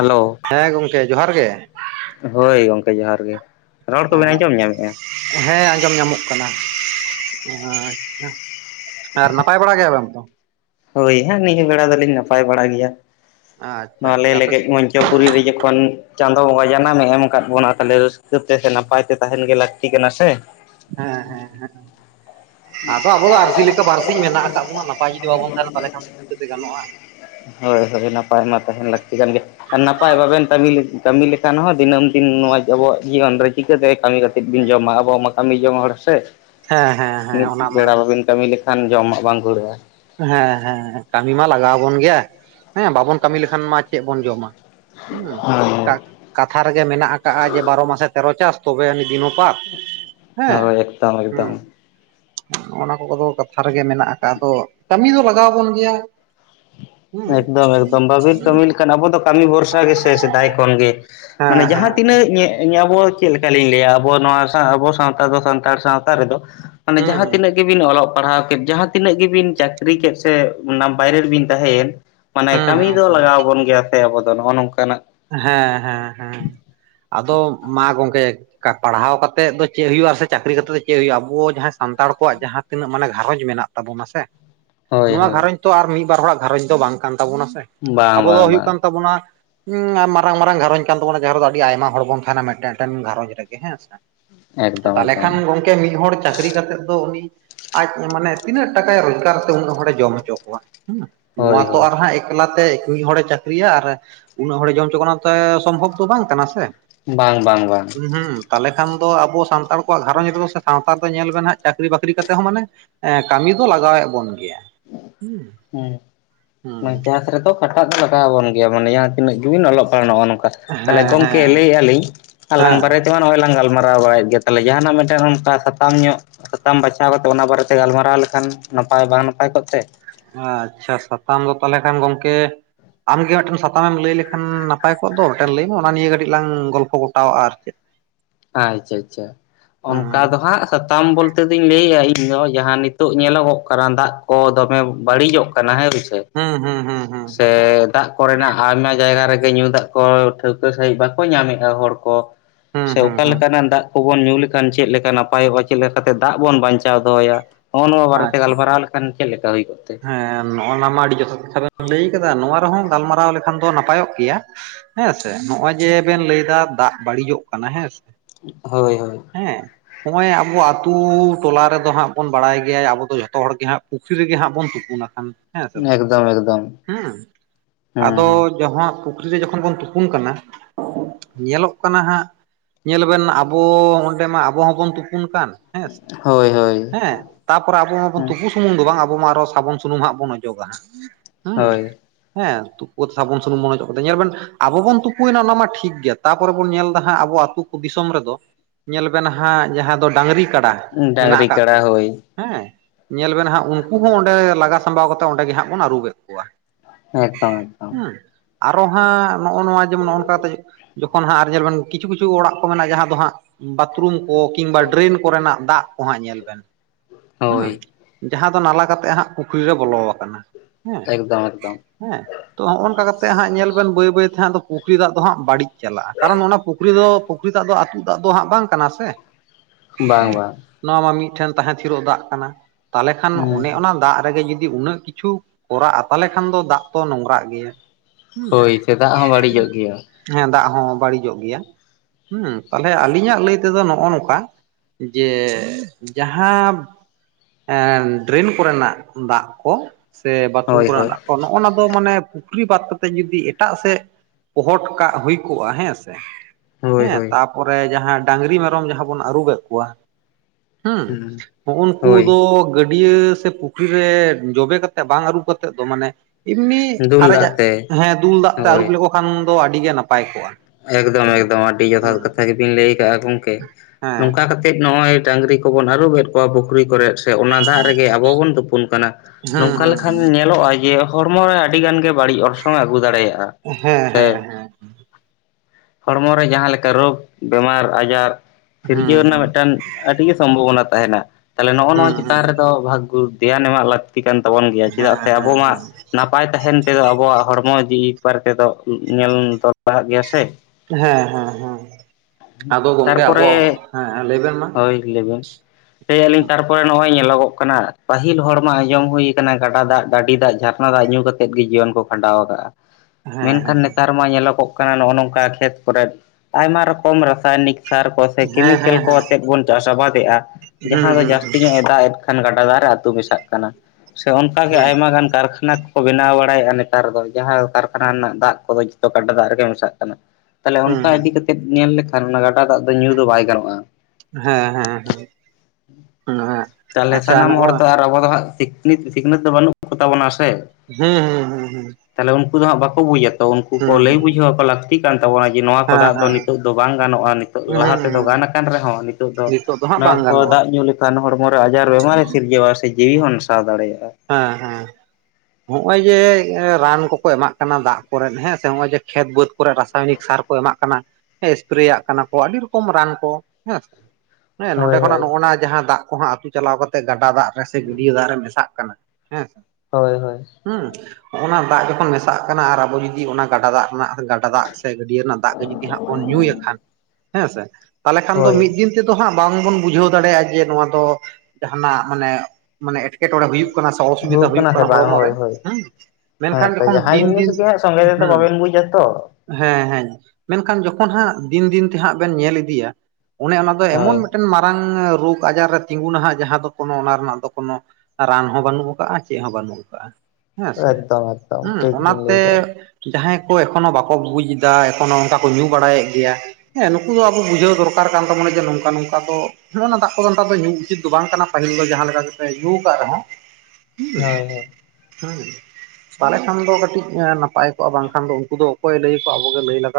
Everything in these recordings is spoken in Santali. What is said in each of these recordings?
ᱦᱮᱞᱳ ᱦᱮᱸ ᱜᱚᱢᱠᱮ ᱡᱚᱦᱟᱨ ᱜᱮ᱾ ᱦᱳᱭ ᱜᱚᱢᱠᱮ ᱡᱚᱦᱟᱨ ᱜᱮ᱾ ᱨᱚᱲ ᱠᱚᱵᱮᱱ ᱮᱦᱚᱸᱜ᱾ ᱟᱸᱡᱚᱢ ᱧᱟᱢᱮᱫᱼᱟ ᱦᱮᱸ ᱟᱸᱡᱚᱢ ᱧᱟᱢᱚᱜ ᱠᱟᱱᱟ᱾ ᱟᱪᱪᱷᱟ᱾ ᱟᱨ ᱱᱟᱯᱟᱭ ᱵᱟᱲᱟ ᱜᱮᱭᱟ ᱵᱮᱱ ᱛᱚ? ᱦᱳᱭ ᱟᱨ ᱱᱤᱭᱟᱹ ᱵᱮᱲᱟ ᱫᱚᱞᱤᱧ ᱱᱟᱯᱟᱭ ᱵᱟᱲᱟ ᱜᱮᱭᱟ᱾ ᱟᱪᱪᱷᱟ ᱱᱚᱶᱟ ᱟᱪᱪᱷᱟ ᱟᱯᱮ ᱞᱮᱞᱮᱜᱮᱡ ᱢᱚᱸᱡᱽ ᱪᱚ ᱯᱩᱨᱤ ᱨᱮ ᱡᱚᱠᱷᱚᱱ ᱪᱟᱸᱫᱚ ᱵᱚᱸᱜᱟ ᱡᱟᱱᱟᱢ ᱮ ᱮᱢ ᱟᱠᱟᱫ ᱵᱚᱱᱟ ᱛᱟᱦᱞᱮ ᱨᱟᱹᱥᱠᱟᱹ ᱛᱮ ᱥᱮ ᱱᱟᱯᱟᱭ ᱛᱮ ᱛᱟᱦᱮᱱ ᱜᱮ ᱞᱟᱹᱠᱛᱤ ᱠᱟᱱᱟ ᱥᱮ? ᱦᱮᱸ, ᱦᱮᱸ, ᱦᱮᱸ᱾ ᱟᱫᱚ ᱟᱵᱚ ᱫᱚ ᱟᱹᱥᱤ ᱞᱮᱠᱟ ᱵᱟᱨᱥᱤᱧ ᱢᱮᱱᱟᱜ ᱟᱠᱟᱫ ᱵᱚᱱᱟ, ᱱᱟᱯᱟᱭ ᱡᱩᱫᱤ ᱵᱟᱵᱚᱱ ᱛᱟᱦᱮᱱᱟ, ᱛᱟᱦᱞᱮ ᱠᱷᱟᱱ ᱫᱚ ᱪᱤᱠᱟᱹᱛᱮ ᱜᱟᱱᱚᱜᱼᱟ? ᱦᱳᱭ, ᱦᱳᱭ, ᱱᱟᱯᱟᱭ ᱢᱟ ᱛᱟᱦᱮᱱ ᱞᱟᱹᱠᱛᱤ ᱠᱟᱱ ᱜᱮ᱾ ᱟᱨ ᱱᱟᱯᱟᱭ ᱵᱟᱵᱮᱱ ᱠᱟᱹᱢᱤ, ᱠᱟᱹᱢᱤ ᱞᱮᱠᱷᱟᱱ ᱦᱚᱸ ᱫᱤᱱᱟᱹᱢ ᱫᱤᱱ ᱱᱚᱶᱟ ᱟᱵᱚᱣᱟᱜ ᱡᱤᱭᱚᱱ ᱨᱮ ᱪᱤᱠᱟᱹᱛᱮ ᱠᱟᱹᱢᱤ ᱠᱟᱛᱮᱫ ᱵᱤᱱ ᱡᱚᱢᱟ, ᱟᱵᱚᱣᱟᱜ ᱢᱟ ᱠᱟᱹᱢᱤ ᱡᱚᱝ ᱦᱚᱲ ᱥᱮ᱾ ᱦᱮᱸ ᱦᱮᱸ᱾ ᱦᱮᱸ ᱢᱤᱫ ᱚᱱᱟ ᱢᱟ ᱵᱮᱲᱟ ᱵᱟᱹᱵᱤᱱ ᱠᱟᱹᱢᱤ ᱞᱮᱠᱷᱟᱱ ᱡᱚᱢᱟᱜ ᱵᱟᱝ ᱠᱩᱲᱟᱹᱜᱼᱟ᱾ ᱦᱮᱸ ᱦᱮᱸ᱾ ᱠᱟᱹᱢᱤ ᱢᱟ ᱞᱟᱜᱟᱣ ᱟᱵᱚᱱ ᱜᱮᱭᱟ᱾ ᱦᱮᱸ, ᱵᱟᱵᱚᱱ ᱠᱟᱹᱢᱤ ᱞᱮᱠᱷᱟᱱ ᱢᱟ ᱪᱮᱫ ᱵᱚᱱ ᱡᱚᱢᱟ? ᱦᱩᱸ᱾ ᱦᱳᱭ ᱠᱟᱛ ᱠᱟᱛᱷᱟ ᱨᱮᱜᱮ ᱢᱮᱱᱟᱜ ᱟᱠᱟᱫᱼᱟ ᱡᱮ ᱵᱟᱨᱚ ᱢᱟᱥᱮ ᱛᱮᱨᱚ ᱪᱟᱥ ᱛᱚᱵᱮ ᱟᱹᱱᱤᱡ ᱫᱤᱱᱚ ᱵᱟᱫᱽ, ᱦᱮᱸ᱾ ᱦᱳᱭ ᱮᱠᱫᱚᱢ ᱦᱩᱸ᱾ ᱮᱠᱫᱚᱢ ᱚᱱᱟ ᱠᱚ ᱠᱚᱫᱚ ᱠᱟᱛᱷᱟ ᱨᱮᱜᱮ ᱢᱮᱱᱟᱜ ᱟᱠᱟᱫ-ᱟ, ᱟᱫᱚ᱾ ᱠᱟᱹᱢᱤ ᱫᱚ ᱞᱟᱜᱟᱣ ᱟᱵᱚᱱ ᱜᱮᱭᱟ᱾ ᱦᱩᱸ ᱮᱠᱫᱚᱢ ᱮᱠᱫᱚᱢ ᱵᱟᱹᱵᱤᱱ ᱦᱩᱸ ᱠᱟᱹᱢᱤ ᱞᱮᱠᱷᱟᱱ, ᱟᱵᱚ ᱫᱚ ᱠᱟᱹᱢᱤ ᱵᱷᱚᱨᱥᱟ ᱜᱮᱥᱮ ᱥᱮᱫᱟᱭ ᱠᱷᱚᱱ ᱜᱮ᱾ ᱦᱮᱸ ᱢᱟᱱᱮ ᱦᱮᱸ ᱡᱟᱦᱟᱸ ᱛᱤᱱᱟᱹᱜ ᱧᱮᱜ ᱧᱟᱵᱚ ᱪᱮᱫ ᱞᱮᱠᱟᱞᱤᱧ ᱞᱟᱹᱭᱟ? ᱟᱵᱚ ᱱᱚᱶᱟ ᱥᱟ ᱟᱵᱚ ᱥᱟᱶᱛᱟ ᱫᱚ ᱥᱟᱱᱛᱟᱲ ᱥᱟᱶᱛᱟ ᱨᱮᱫᱚ ᱢᱟᱱᱮ ᱦᱩᱸ ᱡᱟᱦᱟᱸ ᱦᱩᱸ ᱛᱤᱱᱟᱹᱜ ᱜᱮᱵᱤᱱ ᱚᱞᱚᱜ ᱯᱟᱲᱦᱟᱜ ᱠᱮᱫ, ᱡᱟᱦᱟᱸ ᱛᱤᱱᱟᱹᱜ ᱜᱮᱵᱤᱱ ᱪᱟᱹᱠᱨᱤ ᱠᱮᱫ ᱥᱮ ᱚᱱᱟ ᱵᱟᱭᱨᱮ ᱨᱮᱵᱤᱱ ᱛᱟᱦᱮᱸᱭᱮᱱ ᱢᱟᱱᱮ ᱦᱩᱸ ᱠᱟᱹᱢᱤ ᱦᱩᱸ ᱫᱚ ᱦᱩᱸ ᱞᱟᱜᱟᱣ ᱵᱚᱱ ᱜᱮᱭᱟ ᱥᱮ ᱟᱵᱚ ᱫᱚ ᱱᱚᱜᱼᱚ ᱱᱚᱝᱠᱟᱱᱟᱜ᱾ ᱦᱮᱸ ᱦᱮᱸ ᱦᱮᱸ᱾ ᱟᱫᱚ ᱢᱟ ᱜᱚᱝᱠᱮ ᱠᱟ, ᱯᱟᱲᱦᱟᱣ ᱠᱟᱛᱮᱫ ᱫᱚ ᱪᱮᱫ ᱦᱩᱭᱩᱜᱼᱟ, ᱥᱮ ᱪᱟᱹᱠᱨᱤ ᱠᱟᱛᱮᱜ ᱫᱚ ᱪᱮᱫ ᱦᱩᱭᱩᱜᱼᱟ? ᱟᱵᱚ ᱡᱟᱦᱟᱸᱭ ᱥᱟᱱᱛᱟᱲ ᱠᱚᱣᱟᱜ ᱡᱟᱦᱟᱸ ᱛᱤᱱᱟᱹᱜ ᱢᱟᱱᱮ ᱷᱟᱨᱚᱸᱡᱽ ᱢᱮᱱᱟᱜ ᱛᱟᱵᱚᱱᱟ ᱥᱮ᱾ ᱦᱳᱭ ᱱᱚᱶᱟ ᱦᱳᱭ ᱜᱷᱟᱨᱚᱸᱡᱽ ᱛᱚ ᱟᱨ ᱢᱤᱫ ᱵᱟᱨ ᱦᱚᱲᱟᱜ ᱜᱷᱟᱨᱚᱸᱡᱽ ᱫᱚ ᱵᱟᱝ ᱠᱟᱱ ᱛᱟᱵᱚᱱᱟ ᱥᱮ᱾ ᱵᱟᱝ ᱟᱵᱚ ᱫᱚ ᱵᱟᱝ ᱦᱩᱭᱩᱜ ᱵᱟᱝ ᱠᱟᱱ ᱛᱟᱵᱚᱱᱟ᱾ ᱦᱩᱸ, ᱟᱨ ᱢᱟᱨᱟᱝ ᱢᱟᱨᱟᱝ ᱜᱷᱟᱨᱚᱸᱡᱽ ᱠᱟᱱ ᱛᱟᱵᱚᱱᱟ, ᱡᱟᱦᱟᱸ ᱨᱮᱫᱚ ᱟᱹᱰᱤ ᱟᱭᱢᱟ ᱦᱚᱲ ᱵᱚᱱ ᱛᱟᱦᱮᱱᱟ, ᱢᱤᱫᱴᱮᱱ ᱡᱤᱫᱴᱮᱱ ᱜᱷᱟᱸᱨᱚᱡᱽ ᱨᱮᱜᱮ ᱦᱮᱸᱥᱮ᱾ ᱮᱠᱫᱚᱢ ᱛᱟᱦᱞᱮ ᱮᱠᱫᱚᱢ ᱠᱷᱟᱱ ᱜᱚᱝᱠᱮ ᱢᱤᱫ ᱦᱚᱲ ᱪᱟᱹᱠᱨᱤ ᱠᱟᱛᱮᱫ ᱫᱚ ᱩᱱᱤ ᱟᱡ ᱢᱟᱱᱮ ᱛᱤᱱᱟᱹᱜ ᱴᱟᱠᱟᱭ ᱨᱳᱡᱽᱜᱟᱨ ᱛᱮ ᱩᱱᱟᱹᱜ ᱦᱚᱲ ᱮ ᱡᱚᱢ ᱦᱚᱪᱚ ᱠᱚᱣᱟ᱾ ᱦᱩᱸ᱾ ᱦᱳᱭ ᱱᱚᱶᱟ ᱛᱚ ᱦᱳᱭ ᱟᱨ ᱦᱟᱸᱜ ᱮᱠᱞᱟ ᱛᱮ ᱢᱤᱫ ᱦᱚᱲ ᱮ ᱪᱟᱹᱠᱨᱤᱭᱟ ᱟᱨ ᱩᱱᱟᱹᱜ ᱦᱚᱲ ᱡᱚᱢ ᱦᱚᱪᱚ ᱠᱚ ᱱᱚᱶᱟ ᱛᱮ ᱥᱚᱢᱵᱷᱚᱵᱽ ᱫᱚ ᱵᱟᱝ ᱠᱟᱱᱟ ᱥᱮ? ᱵᱟᱝ ᱵᱟᱝ ᱵᱟᱝ᱾ ᱦᱩᱸ, ᱛᱟᱦᱞᱮ ᱠᱷᱟᱱ ᱫᱚ ᱟᱵᱚ ᱥᱟᱱᱛᱟᱲ ᱠᱚᱣᱟᱜ ᱜᱷᱟᱨᱚᱸᱡᱽ ᱨᱮᱫᱚ ᱥᱮ ᱥᱟᱶᱛᱟ ᱫᱚ ᱧᱮᱞ ᱵᱮᱱ ᱦᱟᱸᱜ ᱪᱟᱹᱠᱨᱤ ᱵᱟᱹᱠᱨᱤ ᱠᱟᱛᱮᱜ ᱦᱚᱸ ᱢᱟᱱᱮ ᱠᱟᱹᱢᱤ ᱫᱚ ᱞᱟᱜᱟᱣᱮᱫ ᱵᱚᱱ ᱜᱮᱭᱟ᱾ ᱦᱩᱸ᱾ ᱱᱚᱶᱟ ᱦᱩᱸ ᱪᱟᱥ ᱨᱮ ᱛᱚ ᱠᱟᱴᱟᱜ ᱛᱚ ᱞᱟᱜᱟᱣ ᱟᱵᱚᱱ ᱜᱮᱭᱟ, ᱢᱟᱱᱮ ᱡᱟᱦᱟᱸ ᱛᱤᱱᱟᱹᱜ ᱜᱮᱵᱮᱱ ᱚᱞᱚᱜ ᱯᱟᱲᱦᱚᱜᱼᱟ ᱱᱚᱝᱠᱟ᱾ ᱛᱟᱦᱞᱮ ᱦᱮᱸ ᱜᱚᱝᱠᱮ ᱦᱮᱸ ᱞᱟᱹᱭᱮᱫᱼᱟ ᱞᱤᱧ ᱟᱞᱟᱝ ᱦᱮᱸ ᱵᱟᱨᱮ ᱠᱤ ᱢᱟ ᱱᱚᱜᱼᱚᱭ ᱞᱟᱝ ᱜᱟᱞᱢᱟᱨᱟᱣ ᱵᱟᱲᱟᱭᱮᱫ ᱜᱮᱭᱟ, ᱛᱟᱦᱞᱮ ᱡᱟᱦᱟᱱᱟᱜ ᱢᱤᱫᱴᱮᱱ ᱚᱱᱠᱟ ᱥᱟᱛᱟᱢ ᱧᱚᱜ ᱥᱟᱛᱟᱢ ᱵᱟᱪᱷᱟᱣ ᱠᱟᱛᱮ ᱚᱱᱟ ᱵᱟᱨᱮ ᱛᱮ ᱜᱟᱞᱢᱟᱨᱟᱣ ᱞᱮᱠᱷᱟᱱ ᱱᱟᱯᱟᱭ ᱵᱟᱝ ᱱᱟᱯᱟᱭ ᱠᱚᱜ ᱛᱮ? ᱟᱪᱪᱷᱟ, ᱥᱟᱛᱟᱢ ᱫᱚ ᱛᱟᱦᱞᱮ ᱠᱷᱟᱱ ᱜᱚᱝᱠᱮ? ᱟᱢ ᱜᱮ ᱢᱤᱫᱴᱮᱱ ᱥᱟᱛᱟᱢ ᱮᱢ ᱞᱟᱹᱭ ᱞᱮᱠᱷᱟᱱ ᱱᱟᱯᱟᱭ ᱠᱚᱜ ᱫᱚ, ᱢᱤᱫᱴᱮᱱ ᱞᱟᱹᱭ ᱢᱮ ᱚᱱᱟ ᱱᱤᱭᱟᱹ ᱠᱟᱹᱴᱤᱡ ᱞᱟᱝ ᱜᱚᱞᱯᱷᱚ ᱜᱚᱴᱟᱣᱟᱜᱼᱟ ᱟᱨ ᱪᱮᱫ? ᱟᱪᱪᱷᱟ ᱟᱪᱪᱷᱟ ᱦᱩᱸ ᱚᱱᱠᱟ ᱫᱚ ᱦᱟᱸᱜ ᱥᱟᱛᱟᱢ ᱵᱚᱞᱛᱮ ᱫᱩᱧ ᱞᱟᱹᱭᱮᱜᱼᱟ ᱤᱧ ᱫᱚ ᱡᱟᱦᱟᱸ ᱱᱤᱛᱚᱜ ᱧᱮᱞᱚᱜᱚᱜ ᱠᱟᱱᱟ ᱫᱟᱜ ᱠᱚ ᱫᱚᱢᱮ ᱵᱟᱹᱲᱤᱡᱚᱜ ᱠᱟᱱᱟ ᱦᱮᱸ ᱥᱮ ᱦᱩᱸ ᱦᱩᱸ ᱦᱩᱸ ᱦᱩᱸ ᱥᱮ ᱫᱟᱜ ᱠᱚᱨᱮᱱᱟᱜ ᱟᱭᱢᱟ ᱡᱟᱭᱜᱟ ᱨᱮᱜᱮ ᱧᱩ ᱫᱟᱜ ᱠᱚ ᱴᱷᱟᱹᱣᱠᱟᱹ ᱥᱟᱺᱦᱤᱡ ᱵᱟᱠᱚ ᱧᱟᱢᱮᱫᱼᱟ ᱦᱚᱲ ᱠᱚ ᱦᱩᱸ ᱥᱮ ᱦᱩᱸ ᱚᱠᱟ ᱦᱩᱸ ᱞᱮᱠᱟᱱᱟᱜ ᱫᱟᱜ ᱠᱚᱵᱚᱱ ᱧᱩ ᱞᱮᱠᱷᱟᱱ ᱪᱮᱫ ᱞᱮᱠᱟ ᱱᱟᱯᱟᱭᱚᱜᱼᱟ ᱪᱮᱫ ᱞᱮᱠᱟᱛᱮ ᱫᱟᱜ ᱵᱚᱱ ᱵᱟᱧᱪᱟᱣ ᱫᱚᱦᱚᱭᱟ ᱱᱚᱜᱼᱚ ᱱᱚᱣᱟ ᱵᱟᱨᱮᱛᱮ ᱟᱪᱪᱷᱟ ᱜᱟᱞᱢᱟᱨᱟᱣ ᱞᱮᱠᱷᱟᱱ ᱪᱮᱫ ᱞᱮᱠᱟ ᱦᱩᱭ ᱠᱚᱜᱛᱮ? ᱦᱮᱸ ᱱᱚᱜᱼᱚᱱᱟ ᱢᱟ ᱟᱹᱰᱤ ᱡᱚᱛᱷᱟᱛ ᱠᱟᱛᱷᱟ ᱵᱮᱱ ᱞᱟᱹᱭ ᱠᱟᱫᱟ ᱱᱚᱣᱟ ᱨᱮᱦᱚᱸ ᱜᱟᱞᱢᱟᱨᱟᱣ ᱞᱮᱠᱷᱟᱱ ᱫᱚ ᱱᱟᱯᱟᱭᱚᱜ ᱜᱮᱭᱟ। ᱦᱮᱸ ᱥᱮ ᱱᱚᱜᱼᱚᱭ ᱡᱮ ᱵᱮᱱ ᱞᱟᱹᱭᱫᱟ ᱫᱟᱜ ᱵᱟᱹᱲᱤᱡᱚᱜ ᱠᱟᱱᱟ ᱦᱮᱸ ᱥᱮ ᱦᱳᱭ ᱦᱳᱭ ᱦᱮᱸ ᱱᱚᱜᱼᱚᱭ ᱟᱵᱚ ᱟᱹᱛᱩᱻ ᱴᱚᱞᱟ ᱨᱮᱫᱚ ᱦᱟᱸᱜ ᱵᱚᱱ ᱵᱟᱲᱟᱭ ᱜᱮᱭᱟ ᱟᱵᱚ ᱫᱚ ᱡᱷᱚᱛᱚ ᱦᱚᱲᱜᱮ ᱦᱟᱸᱜ ᱯᱩᱠᱷᱨᱤ ᱨᱮᱜᱮ ᱦᱟᱸᱜ ᱵᱚᱱ ᱛᱩᱯᱩᱱᱟ ᱠᱷᱟᱱ ᱦᱮᱸ ᱥᱮ ᱵᱟᱝ ᱮᱠᱫᱚᱢ ᱮᱠᱫᱚᱢ ᱦᱮᱸ ᱦᱮᱸ ᱟᱫᱚ ᱦᱮᱸ ᱡᱚᱸᱦᱚᱜ ᱯᱩᱠᱷᱨᱤ ᱨᱮ ᱡᱚᱠᱷᱚᱱ ᱵᱚᱱ ᱛᱩᱯᱩᱱ ᱠᱟᱱᱟ ᱧᱮᱞᱚᱜ ᱠᱟᱱᱟ ᱦᱟᱸᱜ ᱧᱮᱞ ᱵᱮᱱ ᱟᱵᱚ ᱚᱸᱰᱮ ᱢᱟ ᱟᱵᱚ ᱦᱚᱸᱵᱚᱱ ᱛᱩᱯᱩᱱ ᱠᱟᱱ ᱦᱮᱸᱥᱮ ᱦᱳᱭ ᱦᱳᱭ ᱦᱮᱸ ᱛᱟᱯᱚᱨᱮ ᱟᱵᱚ ᱢᱟᱵᱚᱱ ᱦᱮᱸ ᱛᱩᱯᱩ ᱥᱩᱢᱩᱝ ᱫᱚ ᱵᱟᱝ ᱟᱵᱚ ᱢᱟ ᱟᱨᱚᱥ ᱥᱟᱵᱚᱱ ᱥᱩᱱᱩᱢ ᱦᱟᱸᱜ ᱵᱚᱱ ᱚᱡᱚᱜᱟ ᱦᱟᱸᱜ, ᱦᱳᱭ ᱦᱮᱸ ᱛᱩᱯᱩ ᱠᱟᱛᱮ ᱥᱟᱵᱚᱱ ᱥᱩᱱᱩᱢ ᱵᱚᱱ ᱚᱡᱚᱜ ᱠᱟᱫᱟ ᱧᱮᱞ ᱵᱮᱱ ᱟᱵᱚ ᱵᱚᱱ ᱛᱩᱯᱩᱭᱱᱟ ᱚᱱᱟ ᱢᱟ ᱴᱷᱤᱠ ᱜᱮᱭᱟ ᱛᱟᱯᱚᱨᱮ ᱵᱚᱱ ᱧᱮᱞᱫᱟ ᱦᱟᱸᱜ ᱟᱵᱚ ᱟᱹᱛᱩ ᱫᱤᱥᱚᱢ ᱨᱮᱫᱚ ᱧᱮᱞ ᱵᱮᱱ ᱦᱟᱸᱜ ᱡᱟᱦᱟᱸ ᱫᱚ ᱰᱟᱝᱨᱤ ᱠᱟᱰᱟ ᱢᱮᱱᱟᱜ ᱰᱟᱝᱨᱤ ᱟᱠᱟᱫ ᱠᱚ ᱠᱟᱲᱟ ᱦᱳᱭ ᱦᱮᱸ ᱧᱮᱞ ᱵᱮᱱ ᱦᱟᱸᱜ ᱩᱱᱠᱩ ᱦᱚᱸ ᱚᱸᱰᱮ ᱞᱟᱜᱟ ᱥᱟᱸᱵᱟᱣ ᱠᱟᱛᱮ ᱚᱸᱰᱮ ᱜᱮ ᱦᱟᱸᱜ ᱵᱚᱱ ᱟᱹᱨᱩᱵᱮᱫ ᱠᱚᱣᱟ ᱮᱠᱫᱚᱢ ᱮᱠᱫᱚᱢ ᱦᱩᱸ ᱟᱨᱚ ᱦᱟᱸᱜ ᱱᱚᱜᱼᱚ ᱱᱚᱣᱟ ᱡᱮᱢᱚᱱ ᱱᱚᱜᱼᱚ ᱱᱚᱠᱟ ᱠᱟᱛᱮ ᱡᱚᱠᱷᱚᱱ ᱦᱟᱸᱜ ᱟᱨ ᱧᱮᱞ ᱵᱮᱱ ᱠᱤᱪᱷᱩ ᱠᱤᱪᱷᱩ ᱚᱲᱟᱜ ᱠᱚ ᱢᱮᱱᱟᱜᱼᱟ ᱡᱟᱦᱟᱸ ᱫᱚ ᱦᱟᱸᱜ ᱵᱟᱛᱷᱨᱩᱢ ᱠᱚ ᱠᱤᱢᱵᱟ ᱰᱨᱮᱱ ᱠᱚᱨᱮᱱᱟᱜ ᱫᱟᱜ ᱠᱚ ᱦᱟᱸᱜ ᱧᱮᱞ ᱵᱮᱱ ᱦᱚᱸ ᱦᱳᱭ ᱡᱟᱦᱟᱸ ᱫᱚ ᱱᱟᱞᱟ ᱠᱟᱛᱮᱜ ᱦᱟᱸᱜ ᱯᱩᱠᱷᱨᱤ ᱨᱮ ᱵᱚᱞᱚ ᱠᱟᱱᱟ ᱮᱠᱫᱚᱢ ᱮᱠᱫᱚᱢ ᱦᱮᱸ ᱛᱚ ᱱᱚᱜᱼᱚ ᱱᱚᱝᱠᱟ ᱠᱟᱛᱮᱜ ᱦᱟᱸᱜ ᱧᱮᱞ ᱵᱮᱱ ᱵᱟᱹᱭ ᱵᱟᱹᱭ ᱛᱮ ᱦᱟᱸᱜ ᱯᱩᱠᱷᱨᱤ ᱫᱟᱜ ᱫᱚ ᱦᱟᱸᱜ ᱵᱟᱹᱲᱤᱡ ᱪᱟᱞᱟᱜᱼᱟ ᱠᱟᱨᱚᱱ ᱚᱱᱟ ᱯᱩᱠᱷᱨᱤ ᱯᱩᱠᱷᱨᱤ ᱫᱚ ᱯᱩᱠᱷᱨᱤ ᱫᱟᱜ ᱫᱚ ᱟᱹᱛᱩ ᱫᱟᱜ ᱫᱚ ᱦᱟᱸᱜ ᱵᱟᱝ ᱠᱟᱱᱟ ᱥᱮ ᱵᱟᱝ ᱦᱩᱸ ᱵᱟᱝ ᱱᱚᱣᱟ ᱢᱟ ᱢᱤᱫᱴᱷᱮᱱ ᱛᱟᱦᱮᱸ ᱛᱷᱤᱨᱚᱜ ᱫᱟᱜ ᱠᱟᱱᱟ ᱛᱟᱞᱦᱮ ᱠᱷᱟᱱ ᱦᱮᱸ ᱚᱱᱮ ᱚᱱᱟ ᱫᱟᱜ ᱨᱮᱜᱮ ᱡᱩᱫᱤ ᱩᱱᱟᱹᱜ ᱠᱤᱪᱷᱩ ᱠᱚᱨᱟᱜᱼᱟ ᱛᱟᱞᱦᱮ ᱠᱷᱟᱱ ᱫᱚ ᱫᱟᱜ ᱛᱚ ᱱᱚᱝᱨᱟᱜ ᱜᱮᱭᱟ। ᱦᱩᱸ ᱦᱳᱭ ᱥᱮ ᱫᱟᱜ ᱦᱚᱸ ᱦᱩᱸ ᱵᱟᱹᱲᱤᱡᱚᱜ ᱜᱮᱭᱟ ᱦᱮᱸ ᱫᱟᱜ ᱦᱚᱸ ᱵᱟᱹᱲᱤᱡᱚᱜ ᱜᱮᱭᱟ। ᱦᱩᱸ ᱛᱟᱞᱦᱮ ᱟᱹᱞᱤᱧᱟᱜ ᱞᱟᱹᱭ ᱛᱮᱫᱚ ᱱᱚᱜᱼᱚ ᱱᱚᱠᱟ ᱡᱮ ᱡᱟᱦᱟᱸ ᱮᱸ ᱰᱨᱮᱱ ᱠᱚᱨᱮᱱᱟᱜ ᱫᱟᱜ ᱠᱚ ᱥᱮ ᱵᱟᱛᱨᱩᱢ ᱦᱳᱭ ᱠᱚᱨᱮᱱᱟᱜ ᱦᱳᱭ ᱫᱟᱜ ᱠᱚ ᱱᱚᱜᱼᱚᱱᱟ ᱫᱚ ᱢᱟᱱᱮ ᱯᱩᱠᱷᱨᱤ ᱵᱟᱫ ᱠᱟᱛᱮᱫ ᱡᱩᱫᱤ ᱮᱴᱟᱜ ᱥᱮᱫ ᱯᱚᱦᱚᱴ ᱠᱟᱜ ᱦᱩᱭ ᱠᱚᱜᱼᱟ ᱦᱮᱸ ᱥᱮ ᱦᱳᱭ ᱦᱮᱸ ᱦᱳᱭ ᱛᱟᱨᱯᱚᱨᱮ ᱡᱟᱦᱟᱸ ᱰᱟᱝᱨᱤ ᱢᱮᱨᱚᱢ ᱡᱟᱦᱟᱸ ᱵᱚᱱ ᱟᱹᱨᱩᱵᱮᱫ ᱠᱚᱣᱟ ᱦᱩᱸ ᱦᱮᱸ ᱦᱩᱸᱜᱼᱩᱱᱠᱩ ᱦᱳᱭ ᱫᱚ ᱜᱟᱹᱰᱭᱟᱹ ᱥᱮ ᱯᱩᱠᱷ ᱯᱩᱠᱷᱨᱤ ᱨᱮ ᱡᱚᱵᱮ ᱠᱟᱛᱮᱫ ᱵᱟᱝ ᱟᱹᱨᱩᱵ ᱠᱟᱛᱮᱫ ᱫᱚ ᱢᱟᱱᱮᱼᱼ ᱮᱢᱱᱤ ᱫᱩᱞ ᱟᱨᱮᱡᱟᱜ ᱫᱟᱜ ᱛᱮ ᱦᱮᱸ ᱫᱩᱞ ᱫᱟᱜ ᱛᱮ ᱟᱹᱨᱩᱵ ᱦᱳᱭ ᱞᱮᱠᱚ ᱠᱷᱟᱱ ᱫᱚ ᱟᱹᱰᱤ ᱜᱮ ᱱᱟᱯᱟᱭ ᱠᱚᱜᱼᱟ। ᱮᱠᱫᱚᱢ ᱮᱠᱫᱚᱢ ᱟᱹᱰᱤ ᱦᱩᱸ ᱡᱚᱛᱷᱟᱛ ᱠᱟᱛᱷᱟ ᱜᱮᱵᱤᱱ ᱞᱟᱹᱭ ᱟᱠᱟᱜᱼᱟ ᱜᱚᱝᱠᱮ ᱦᱮᱸ ᱱᱚᱝᱠᱟ ᱠᱟᱛᱼᱼ ᱠᱟᱛᱮᱫ ᱱᱚᱜᱼᱚᱭ ᱰᱟᱝᱨᱤ ᱠᱚᱵᱚᱱ ᱟᱹᱨᱩᱵᱮᱫ ᱠᱚᱣᱟ ᱯᱩᱠᱷᱨᱤ ᱠᱚᱨᱮᱫ ᱥᱮ ᱚᱱᱟ ᱫᱟᱜ ᱨᱮᱜᱮ ᱟᱵᱚ ᱵᱚᱱ ᱛᱩᱯᱩᱱ ᱠᱟᱱᱟ ᱦᱩᱸ ᱱᱚᱝᱠᱟ ᱦᱩᱸ ᱞᱮᱠᱷᱟᱱ ᱧᱮᱞᱚᱜᱼᱟ ᱡᱮᱼᱼ ᱦᱚᱲᱢᱚ ᱨᱮ ᱟᱹᱰᱤ ᱜᱟᱱ ᱜᱮ ᱵᱟᱹᱲᱤᱡ ᱚᱨᱥᱚᱝ ᱮ ᱟᱹᱜᱩ ᱫᱟᱲᱮᱭᱟᱜᱼᱟ ᱦᱮᱸ ᱥᱮ ᱦᱮᱸ ᱦᱮᱸ ᱦᱚᱲᱢᱚ ᱨᱮ ᱡᱟᱦᱟᱸ ᱞᱮᱠᱟ ᱨᱳᱜᱽ ᱵᱮᱢᱟᱨ ᱟᱡᱟᱨ ᱦᱮᱸ ᱥᱤᱨᱡᱟᱹᱣ ᱨᱮᱱᱟᱜ ᱦᱮᱸ ᱢᱤᱫᱴᱟᱝ ᱟᱹᱰᱤᱜᱮ ᱥᱚᱢᱵᱷᱚᱵᱚᱱᱟ ᱛᱟᱦᱮᱱᱟ ᱛᱟᱦᱞᱮ ᱱᱚᱜᱼᱚ ᱦᱩᱸ ᱱᱚᱣᱟ ᱦᱩᱸ ᱪᱮᱛᱟᱱ ᱨᱮᱫᱚ ᱵᱷᱟᱜᱜᱚ ᱫᱷᱮᱭᱟᱱ ᱮᱢᱟᱜ ᱞᱟᱹᱠᱛᱤ ᱞᱟᱹᱠᱛᱤ ᱠᱟᱱ ᱛᱟᱵᱚᱱ ᱜᱮᱭᱟ ᱦᱮᱸ ᱪᱮᱫᱟᱜ ᱥᱮ ᱦᱮᱸ ᱟᱵᱚ ᱦᱮᱸ ᱢᱟ ᱱᱟᱯᱟ ᱱᱟᱯᱟᱭ ᱛᱟᱦᱮᱱ ᱛᱮᱫᱚ ᱟᱵᱚᱣᱟᱜ ᱦᱚᱲᱢᱚ ᱡᱤᱣᱤᱫ ᱵᱟᱨᱮ ᱛᱮᱫᱚ ᱧᱮᱞ ᱫᱚᱨᱠᱟᱜ ᱜᱮᱭᱟ ᱥᱮ ᱾ ᱦᱮᱸ ᱦᱮᱸ ᱦᱮᱸ ᱟᱫᱚ ᱜᱚᱝᱠᱮ ᱟᱵᱚ ᱦᱮᱸ ᱞᱟᱹᱭᱵᱮᱱ ᱢᱟ ᱾ ᱞᱟᱹᱭ ᱵᱮᱱ ᱮᱸ ᱟᱹᱞᱤᱧ ᱛᱟᱨᱯᱚ ᱯᱚᱨᱮ ᱱᱚᱜᱼᱚᱭ ᱧᱮᱞᱚᱜᱚᱜ ᱠᱟᱱᱟ ᱯᱟᱹᱦᱤᱞ ᱦᱚᱲ ᱢᱟ ᱟᱸᱡᱚᱢ ᱦᱩᱭ ᱟᱠᱟᱱᱟ ᱜᱟᱰᱟ ᱫᱟᱜ ᱰᱟᱹᱰᱤ ᱫᱟᱜ ᱡᱷᱟᱨᱱᱟ ᱫᱟᱜ ᱧᱩ ᱠᱟᱛᱮᱮᱫ ᱜᱮ ᱡᱤᱭᱚᱱ ᱠᱚ ᱠᱷᱟᱸᱰᱟᱣ ᱠᱟᱜᱼᱟ ᱦᱮᱸ ᱢᱮᱱᱠᱷᱟᱱ ᱱᱮᱛᱟᱨ ᱢᱟ ᱧᱮᱞᱚᱜᱚᱜ ᱠᱟᱱᱟ ᱱᱚᱜᱼᱚ ᱱᱚᱝᱠᱟ ᱠᱷᱮᱛ ᱠᱚᱨᱮᱮᱫ ᱟᱭᱢᱟ ᱨᱚᱠᱚᱢ ᱨᱚᱠᱚᱢ ᱨᱟᱥᱟᱭᱱᱤᱠ ᱥᱟᱨ ᱠᱚ ᱥᱮ ᱦᱮᱸ ᱦᱮᱸ ᱠᱮᱢᱤᱠᱮᱞ ᱦᱮᱸ ᱠᱚ ᱦᱮᱸ ᱟᱛᱮᱮᱫ ᱵᱚᱱ ᱪᱟᱥ ᱟᱵᱟᱫᱮᱜᱼᱟ ᱡᱟᱦᱟᱸ ᱦᱩᱸ ᱫᱚ ᱦᱩᱸ ᱡᱟᱹᱥᱛᱤ ᱧᱚᱜ ᱮ ᱫᱟᱜ ᱮᱫ ᱠᱷᱟᱱ ᱜᱟᱰᱟ ᱫᱟᱜᱨᱮ ᱟᱹᱛᱩ ᱢᱮᱥᱟᱜ ᱠᱟᱱᱟ ᱥᱮ ᱚᱱᱠᱟᱜ ᱜᱮ ᱦᱩᱸ ᱟᱭᱢᱟ ᱜᱟᱱ ᱠᱟᱨᱠᱷᱟᱱᱟ ᱠᱚ ᱵᱮᱱᱟᱣ ᱵᱟᱲᱟᱭᱮᱫᱼᱟ ᱱᱮᱛᱟᱨ ᱫᱚ ᱡᱟᱦᱟᱸ ᱠᱟᱨᱠᱷᱟᱱᱟ ᱨᱮᱱᱟᱜ ᱫᱟᱜ ᱠᱚᱫᱚ ᱡᱚᱛᱚ ᱜᱟᱰᱟ ᱫᱟᱜ ᱨᱮᱜᱮ ᱢᱮᱥᱟᱜ ᱠᱟᱱᱟ ᱾ ᱛᱟᱦᱚᱞᱮ ᱚᱱᱠᱟ ᱦᱩᱸ ᱤᱫᱤ ᱠᱟᱛᱮ ᱧᱮᱞ ᱞᱮᱠᱷᱟᱱ ᱚᱱᱟ ᱜᱟᱰᱟ ᱫᱟᱜ ᱫᱚ ᱧᱩ ᱫᱚ ᱵᱟᱭ ᱜᱟᱱᱚᱜᱼᱟ ᱾ ᱦᱮᱸ ᱦᱮᱸ ᱦᱮᱸ ᱾ ᱛᱟᱦᱚᱞᱮ ᱥᱟᱱᱟᱢ ᱦᱚᱲ ᱱᱚᱜᱼᱚᱭ ᱛᱚ ᱟᱨ ᱟᱵᱚ ᱫᱚ ᱦᱟᱸᱜ ᱥᱤᱠᱷᱹ ᱥᱤᱠᱷᱱᱟᱹᱛ ᱫᱚ ᱵᱟᱹᱱᱩᱜ ᱠᱚᱛᱟ ᱵᱚᱱᱟ ᱥᱮ ᱾ ᱦᱮᱸ ᱦᱮᱸ ᱦᱮᱸ ᱦᱮᱸ ᱛᱟᱦᱚᱞᱮ ᱩᱱᱠᱩ ᱫᱚ ᱦᱟᱸᱜ ᱵᱟᱠᱚ ᱵᱩᱡᱟ ᱛᱚ ᱩᱱᱠᱩ ᱠᱚ ᱦᱩᱸ ᱞᱟᱹᱭ ᱵᱩᱡᱷᱟᱹᱣ ᱣᱟᱠᱚ ᱞᱟᱹᱠᱛᱤ ᱠᱟᱱ ᱛᱟᱵᱚᱱᱟ ᱡᱮ ᱱᱚᱣᱟ ᱠᱚ ᱦᱮᱸ ᱫᱟᱜ ᱫᱚ ᱦᱮᱸ ᱱᱤᱛᱚᱜ ᱫᱚ ᱵᱟᱝ ᱜᱟᱱᱚᱜᱼᱟ ᱱᱤᱛᱚᱜ ᱦᱩᱸ ᱞᱟᱦᱟ ᱛᱮᱫᱚ ᱦᱩᱸ ᱜᱟᱱ ᱟᱠᱟᱱ ᱨᱮᱦᱚᱸ ᱱᱤᱛᱚᱜ ᱫᱚ ᱦᱟᱸᱜ ᱱᱚᱣᱟ ᱵᱟᱝ ᱠᱚ ᱜᱟᱱᱚᱜᱼᱟ ᱫᱟᱜ ᱧᱩ ᱞᱮᱠᱟ ᱠᱷᱟᱱ ᱦᱚᱲᱢᱚ ᱨᱮ ᱟᱡᱟᱨ ᱵᱮᱤᱢᱟᱨᱮ ᱥᱤᱨᱡᱟᱹᱜᱼᱟ ᱥᱮ ᱡᱤᱣᱤ ᱦᱚᱸ ᱱᱟᱥᱟᱣ ᱫᱟᱲᱮᱭᱟᱜᱼᱟ ᱾ ᱦᱮᱸ ᱦᱮᱸ ᱾ ᱱᱚᱜ ᱚᱭ ᱡᱮ ᱨᱟᱱ ᱠᱚᱠᱚ ᱮᱢᱟᱜ ᱠᱟᱱᱟ ᱫᱟᱜ ᱠᱚᱨᱮ ᱦᱮᱸ ᱥᱮ ᱱᱚᱜ ᱚᱭ ᱡᱮ ᱠᱷᱮᱛ ᱵᱟᱹᱫᱽ ᱠᱚᱨᱮ ᱨᱟᱥᱟᱭᱚᱱᱤᱠ ᱥᱟᱨ ᱠᱚ ᱠᱚ ᱮᱢᱟᱜ ᱠᱟᱱᱟ ᱮᱥᱯᱨᱮᱭᱟᱜ ᱠᱟᱱᱟ ᱠᱚ ᱟᱹᱰᱤ ᱨᱚᱠᱚᱢ ᱨᱟᱱ ᱠᱚ ᱦᱮᱸ ᱥᱮ, ᱦᱮᱸ ᱱᱚᱰᱮ ᱦᱳᱭ ᱠᱷᱚᱱᱟᱜ ᱦᱳᱭ ᱱᱚᱜᱼᱚ ᱱᱟ ᱡᱟᱦᱟᱸ ᱫᱟᱜ ᱠᱚ ᱦᱟᱸᱜ ᱟᱹᱛᱩ ᱪᱟᱞᱟᱣ ᱠᱟᱛᱮᱜ ᱜᱟᱰᱟ ᱫᱟᱜ ᱨᱮ ᱥᱮ ᱜᱟᱹᱰᱭᱟᱹ ᱫᱟᱜ ᱨᱮ ᱢᱮᱥᱟᱜ ᱠᱟᱱᱟ ᱦᱮᱸ ᱥᱮ ᱦᱳᱭ ᱦᱳᱭ ᱾ ᱦᱩᱸ ᱱᱚᱜᱼᱱᱟ ᱫᱟᱜ ᱡᱚᱠᱷᱚᱱ ᱢᱮᱥᱟᱜ ᱠᱟᱱᱟ ᱟᱨ ᱟᱵᱚ ᱡᱩᱫᱤ ᱚᱱᱟ ᱜᱟᱰᱟ ᱫᱟᱜ ᱨᱮᱱᱟᱜ ᱜᱟᱰᱟ ᱫᱟᱜ ᱥᱮ ᱜᱟᱹᱰᱭᱟᱹ ᱨᱮᱱᱟᱜ ᱫᱟᱜ ᱜᱮ ᱡᱩᱫᱤ ᱦᱟᱸᱜ ᱵᱚᱱ ᱧᱩᱭ ᱮᱫ ᱠᱷᱟᱱ ᱦᱮᱸᱥᱮ ᱛᱟᱦᱚᱞᱮ ᱠᱷᱟᱱ ᱫᱚ ᱦᱳᱭ ᱢᱤᱫ ᱫᱤᱱ ᱛᱮᱫᱚ ᱦᱟᱸᱜ ᱵᱟᱝᱵᱚᱱ ᱵᱩᱡᱷᱟᱹᱣ ᱫᱟᱲᱮᱭᱟᱜᱼᱟ ᱡᱮ ᱱᱚᱣᱟ ᱫᱚ ᱡᱟᱦᱟᱱᱟᱜ ᱢᱟᱱᱮ ᱢᱟᱱᱮ ᱮᱴᱠᱮᱴᱚᱬᱮ ᱦᱩᱭᱩᱜ ᱠᱟᱱᱟ ᱥᱮ ᱚᱥᱩᱵᱤᱫᱟ ᱦᱩᱭᱩᱜ ᱥᱮ ᱠᱟᱱᱟ ᱵᱟᱝ ᱦᱚᱲᱢᱚ ᱦᱳᱭ ᱨᱮ ᱦᱳᱭ ᱦᱩᱸ ᱦᱮᱸ ᱢᱮᱱᱠᱷᱟᱱ ᱛᱚ ᱡᱚᱠᱷᱚᱱ ᱡᱟᱦᱟᱸ ᱫᱤᱱ ᱡᱤᱱᱤᱥ ᱫᱤᱱ ᱜᱮ ᱦᱟᱸᱜ ᱥᱚᱸᱜᱮ ᱛᱮᱫᱚ ᱦᱩᱸ ᱵᱟᱵᱮᱱ ᱵᱩᱡᱟ ᱛᱚ ᱦᱮᱸ ᱦᱮᱸ ᱢᱮᱱᱠᱷᱟᱱ ᱡᱚᱠᱷᱚᱱ ᱦᱟᱸᱜ ᱫᱤᱱ ᱫᱤᱱ ᱛᱮ ᱦᱟᱸᱜ ᱵᱮᱱ ᱧᱮᱞ ᱤᱫᱤᱭᱟ ᱚᱱᱮ ᱚᱱᱟ ᱫᱚ ᱮᱢᱚᱱ ᱦᱳᱭ ᱢᱤᱫᱴᱮᱱ ᱢᱟᱨᱟᱝ ᱨᱩᱜ ᱳᱜᱽ ᱟᱡᱟᱨ ᱨᱮ ᱛᱤᱸᱜᱩ ᱱᱟᱦᱟᱜ ᱡᱟᱦᱟᱸ ᱫᱚ ᱠᱚᱱᱳ ᱚᱱᱟ ᱨᱮᱱᱟᱜ ᱫᱚ ᱠᱳᱱᱳ ᱨᱟᱱ ᱦᱚᱸ ᱵᱟᱹᱱᱩᱜ ᱠᱟᱜᱼᱟ ᱪᱮᱫ ᱦᱚᱸ ᱵᱟᱹᱱᱩᱜ ᱠᱟᱜᱼᱟ ᱦᱮᱸᱥᱮ ᱮᱠᱫᱚᱢ ᱾ ᱮᱠᱫᱚᱢ ᱦᱩᱸ ᱴᱷᱤᱠ ᱵᱤᱱ ᱚᱱᱟᱛᱮ ᱞᱟᱹᱭ ᱠᱟᱜᱼᱟ ᱡᱟᱦᱟᱸᱭ ᱠᱚ ᱮᱠᱷᱚᱱ ᱦᱚᱸ ᱵᱟᱠᱚ ᱵᱩᱡ ᱮᱫᱟ ᱮᱠᱷᱚᱱ ᱦᱚᱸ ᱚᱱᱠᱟ ᱠᱚ ᱧᱩ ᱵᱟᱲᱟᱭᱮᱫ ᱜᱮᱭᱟ ᱦᱮᱸ ᱱᱩᱠᱩ ᱫᱚ ᱟᱵᱚ ᱵᱩᱡᱷᱟᱹᱣ ᱫᱚᱨᱠᱟᱨ ᱠᱟᱱ ᱛᱟᱵᱚᱱᱟ ᱡᱮ ᱱᱚᱝᱠᱟ ᱱᱚᱝᱠᱟ ᱫᱚ ᱱᱚ ᱱᱚᱣᱟ ᱫᱟᱜ ᱠᱚᱫᱚ ᱱᱮᱛᱟᱨ ᱫᱚ ᱧᱩ ᱩᱪᱤᱛ ᱫᱚ ᱵᱟᱝ ᱠᱟᱱᱟ, ᱯᱟᱹᱦᱤᱞ ᱫᱚ ᱡᱟᱦᱟᱸ ᱞᱮᱠᱟ ᱜᱮᱯᱮ ᱧᱩ ᱟᱠᱟᱫ ᱨᱮᱦᱚᱸ, ᱦᱳᱭ ᱦᱳᱭ [unintelligible] ᱦᱮᱸ ᱛᱟᱦᱞᱮ ᱠᱷᱟᱱ ᱫᱚ ᱠᱟᱹᱴᱤᱡ ᱮ ᱱᱟᱯᱟᱭ ᱠᱚᱜᱼᱟ ᱵᱟᱝᱠᱷᱟᱱ ᱫᱚ ᱩᱱᱠᱩ ᱫᱚ ᱚᱠᱚᱭᱮ ᱞᱟᱹᱭ ᱟᱠᱚᱣᱟ ᱟᱵᱚᱜ ᱜᱮ ᱞᱟᱹᱭ ᱞᱟᱹᱠ